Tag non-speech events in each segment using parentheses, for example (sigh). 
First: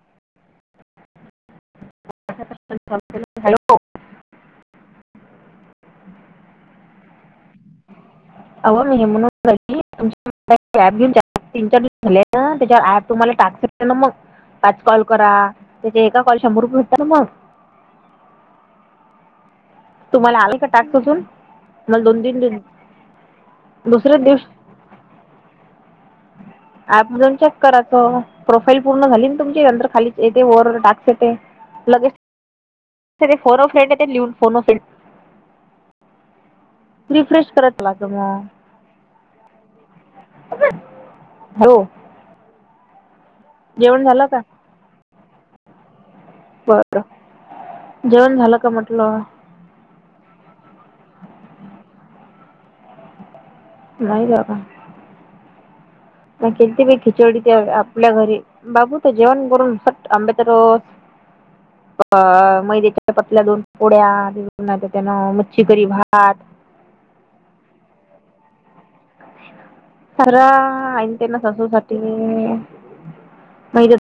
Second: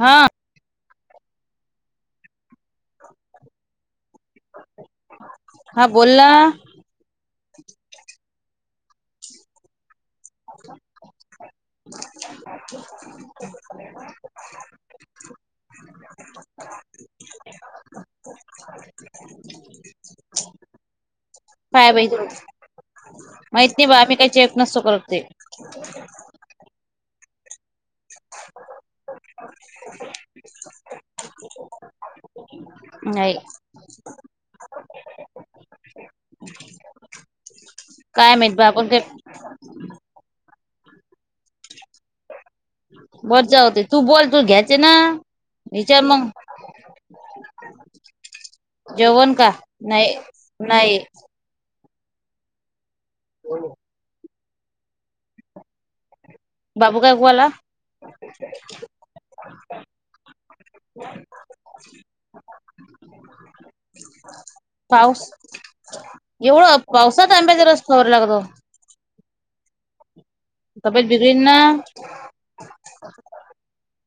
हा हॅलो हा बोलला अह मी म्ह कॅब घेऊ तीनार (inaudible) झाले त्याच्यावर ऍप तुम्हाला टाक ना मग पाच कॉल करा. त्याचे एका कॉल शंभर रुपये होत्यात मग तुम्हाला आलं का टास्क अजून. मला दोन, तीन दिन माहिती नाही. बा आम्ही काही चेक नसतो. करत ते ॲप म्हणून चेक करत. प्रोफाईल पूर्ण झाली. ना तुमची नंतर खालीच येथे वर टास्क येतेे. लगेच तेथे नाही फोनअ फ्रेंड देते. लिहून फोन अ फ्रेंड रिफ्रेश करत रहात. काय माहित. (unintelligible) अगं! हॅलो. बर जावूदे. तू जेवण झालं बोल का तू घ्यायचे ना विचार मं. बरं (unintelligible) जेवण झालं का म्हंटलं. नाही नाही बोल नाही जा का नाही. कती बी बाबू काय खिचडी बोला ते आपल्या घरी बाबू चं जेवण करून. सट आंबे तर (unintelligible) अं मै (unintelligible) पतल्या दोन पोड्या पाऊस त्यानं मच्छीकरी भात एवढं पावसात आंब्याचा रस गोड लागतो. खरा तब्येत आईनं त्यांना बिघडीन ना सासूसाठी पाहिजेत.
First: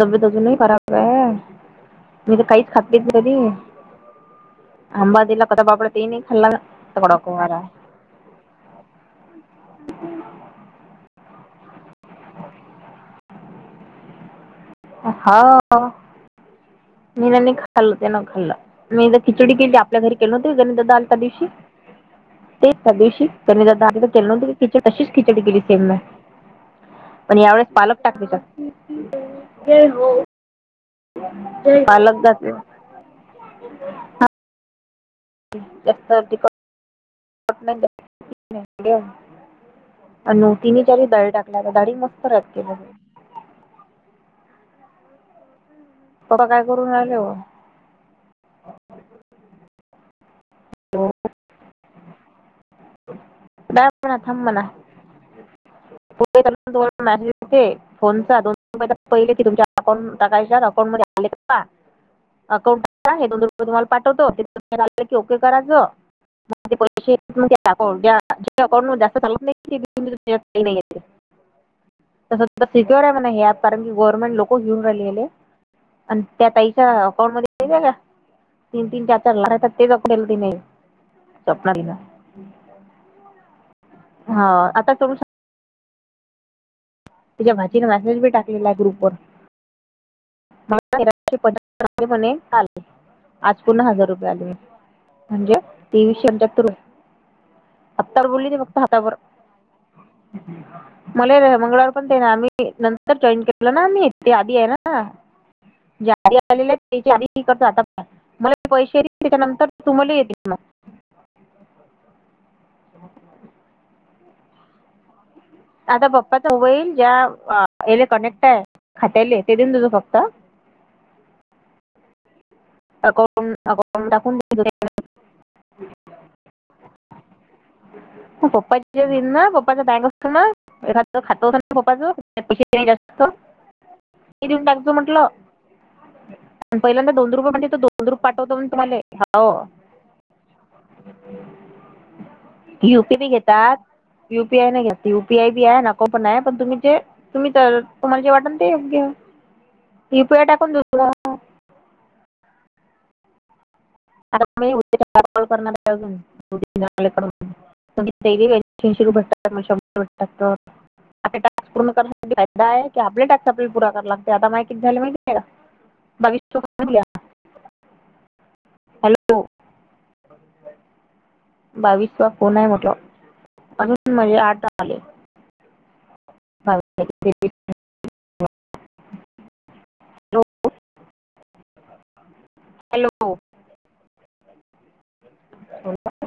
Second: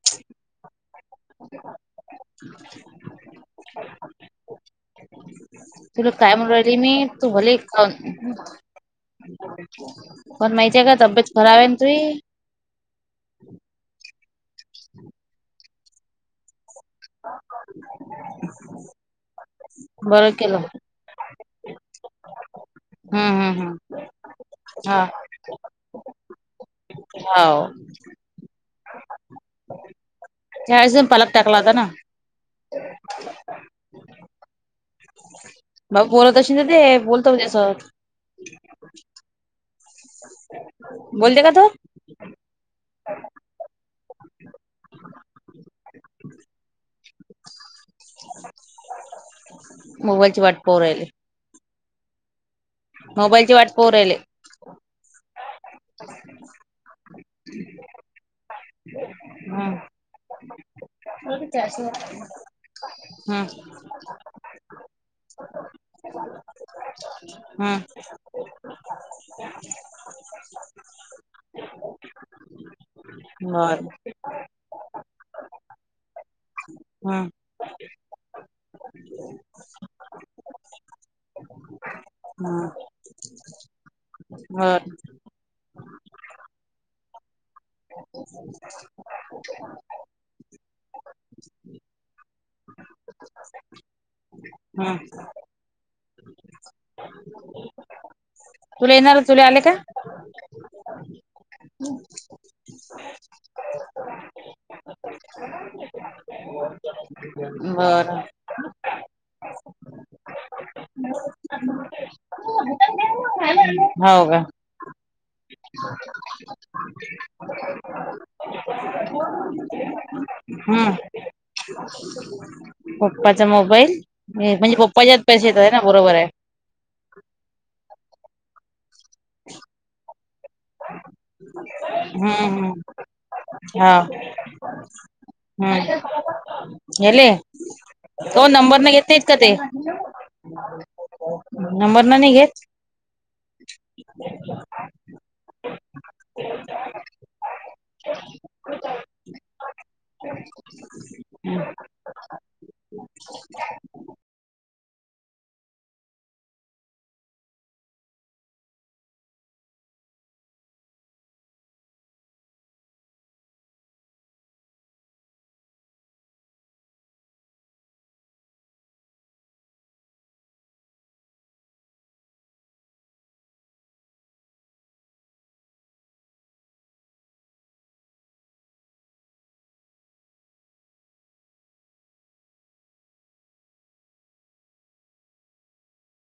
तब्येत अजूनही खराब आहे. मी तर काहीच खात पीत (inaudible) आंबा दिला. कसा बापडा तेही तुला नाही काय खाल्ला म्हणून राहिले मी तगडा तू भले कुवारा अं पण माहिती आहे का? तब्येत खराब आहे ना तुझी. हां. मीनं नाही खाल्लं. ते नं खाल्लं. मीनं खिचडी केलती. आपल्या घरी केलं नव्हती. (unintelligible) डाल ता दिवशी. तेच त्या दिवशी हम्म हम्म हम्म (unintelligible) खिचडी हा तशीच खिचडी केली सेम मी. पण या हो वेळेस पालक टाकलेला. (unintelligible) होता ना पालक जाते. बा बोलत असेल ना ते बोल. अणं तिन्ही, चारी डाळी बोलते का टाकल्या. तो डाळी मं फरकी मगं तोंड काय? करून राहिले. ओ मोबाईलची वाट पाहुन राहिले. मोबाईलची वाट पाहू राहिले मॅमना थांब म्हणा. फोनचं दोन रूपये पहिले. की तुमच्या हम्म अकाउंट टाकायच्यात फोनमध्ये आले का. अकाउंटला हे दोन हम्म रूपये तुम्हाला पाठवतो. ते तुम्हाला आले की ओके करायचं. माझे पैसे हां अकाउंट ज्या अकाउंटमध्ये जास्त चालत नाही. (unintelligible) नाहीेत. तसचं सिक्युर आहे. म्हणं हे ॲप कारण बर (unintelligible) (unintelligible) अणं त्या ताईच्या हम्म अकाउंट मध्ये माहीत आहे का. तीन, तीन, चार, चार लागायचे. (unintelligible) ती नाही स्वपनालीला. हमां..... होय आता करू तिच्या भाचीनं मेसेज बी टाकलेला. ग्रुप वर (unintelligible) मला तेलाचे पदार्थ (unintelligible) काल आज पुन्हा हजार रुपये आले मी हम्म म्हणजे तेीवीसशे पंच्याहत्तर आहे आत्तावर बोलली त फक्त तुला हातावर येणार तुला आले का मला मंगळवार पण आम्ही नंतर जॉईन केलो ना आम्ही ते आधी आहे ना आले त्याच्या आधी करत आता बर मला पैसे त्याच्यानंतर तुम्हाला येतील मग हो का आता पप्पा तबईल ज्या याले कनेक्ट आहे खात्याले ते देऊन त तो फक्त हम् पप्पाचा अकाउंट मोबाईल अकाउंट टाकून देतो म्हणजे पप्पाच्यात पैसे येतात ना बरोबर आहे पपाच्या दिना पपाच्या बँक असतना एखा खात खोपच हम्म पैसे हम्म नाही जास्त हा ये देवून थॅंक्यू! म्हंटलं. हमं येले. बुद्रुक पाठवतो मणं तुम्हाले हो. ते नं मर नन गेत युपी बी घेतात यूपीआय नाही घेत युपीआय बी आहे नको पण आहे पण तुम्ही जे तुम्ही तर तुम्हाला जे वाटल ते योग घ्य यु पीआय टाकून देु आ उ त डेलीऐंे रुपये शंभरट आता टास्क पूर्ण करण्यासाठी फादा आहेि आपले टास्क आपल्या प पुराव लागते आता माहिती झाले माहिती भविष्य या हॅलो बावीस वा फोन आहे म्हटला अजून म्हजे आठ आले बा हॅलो हॅलो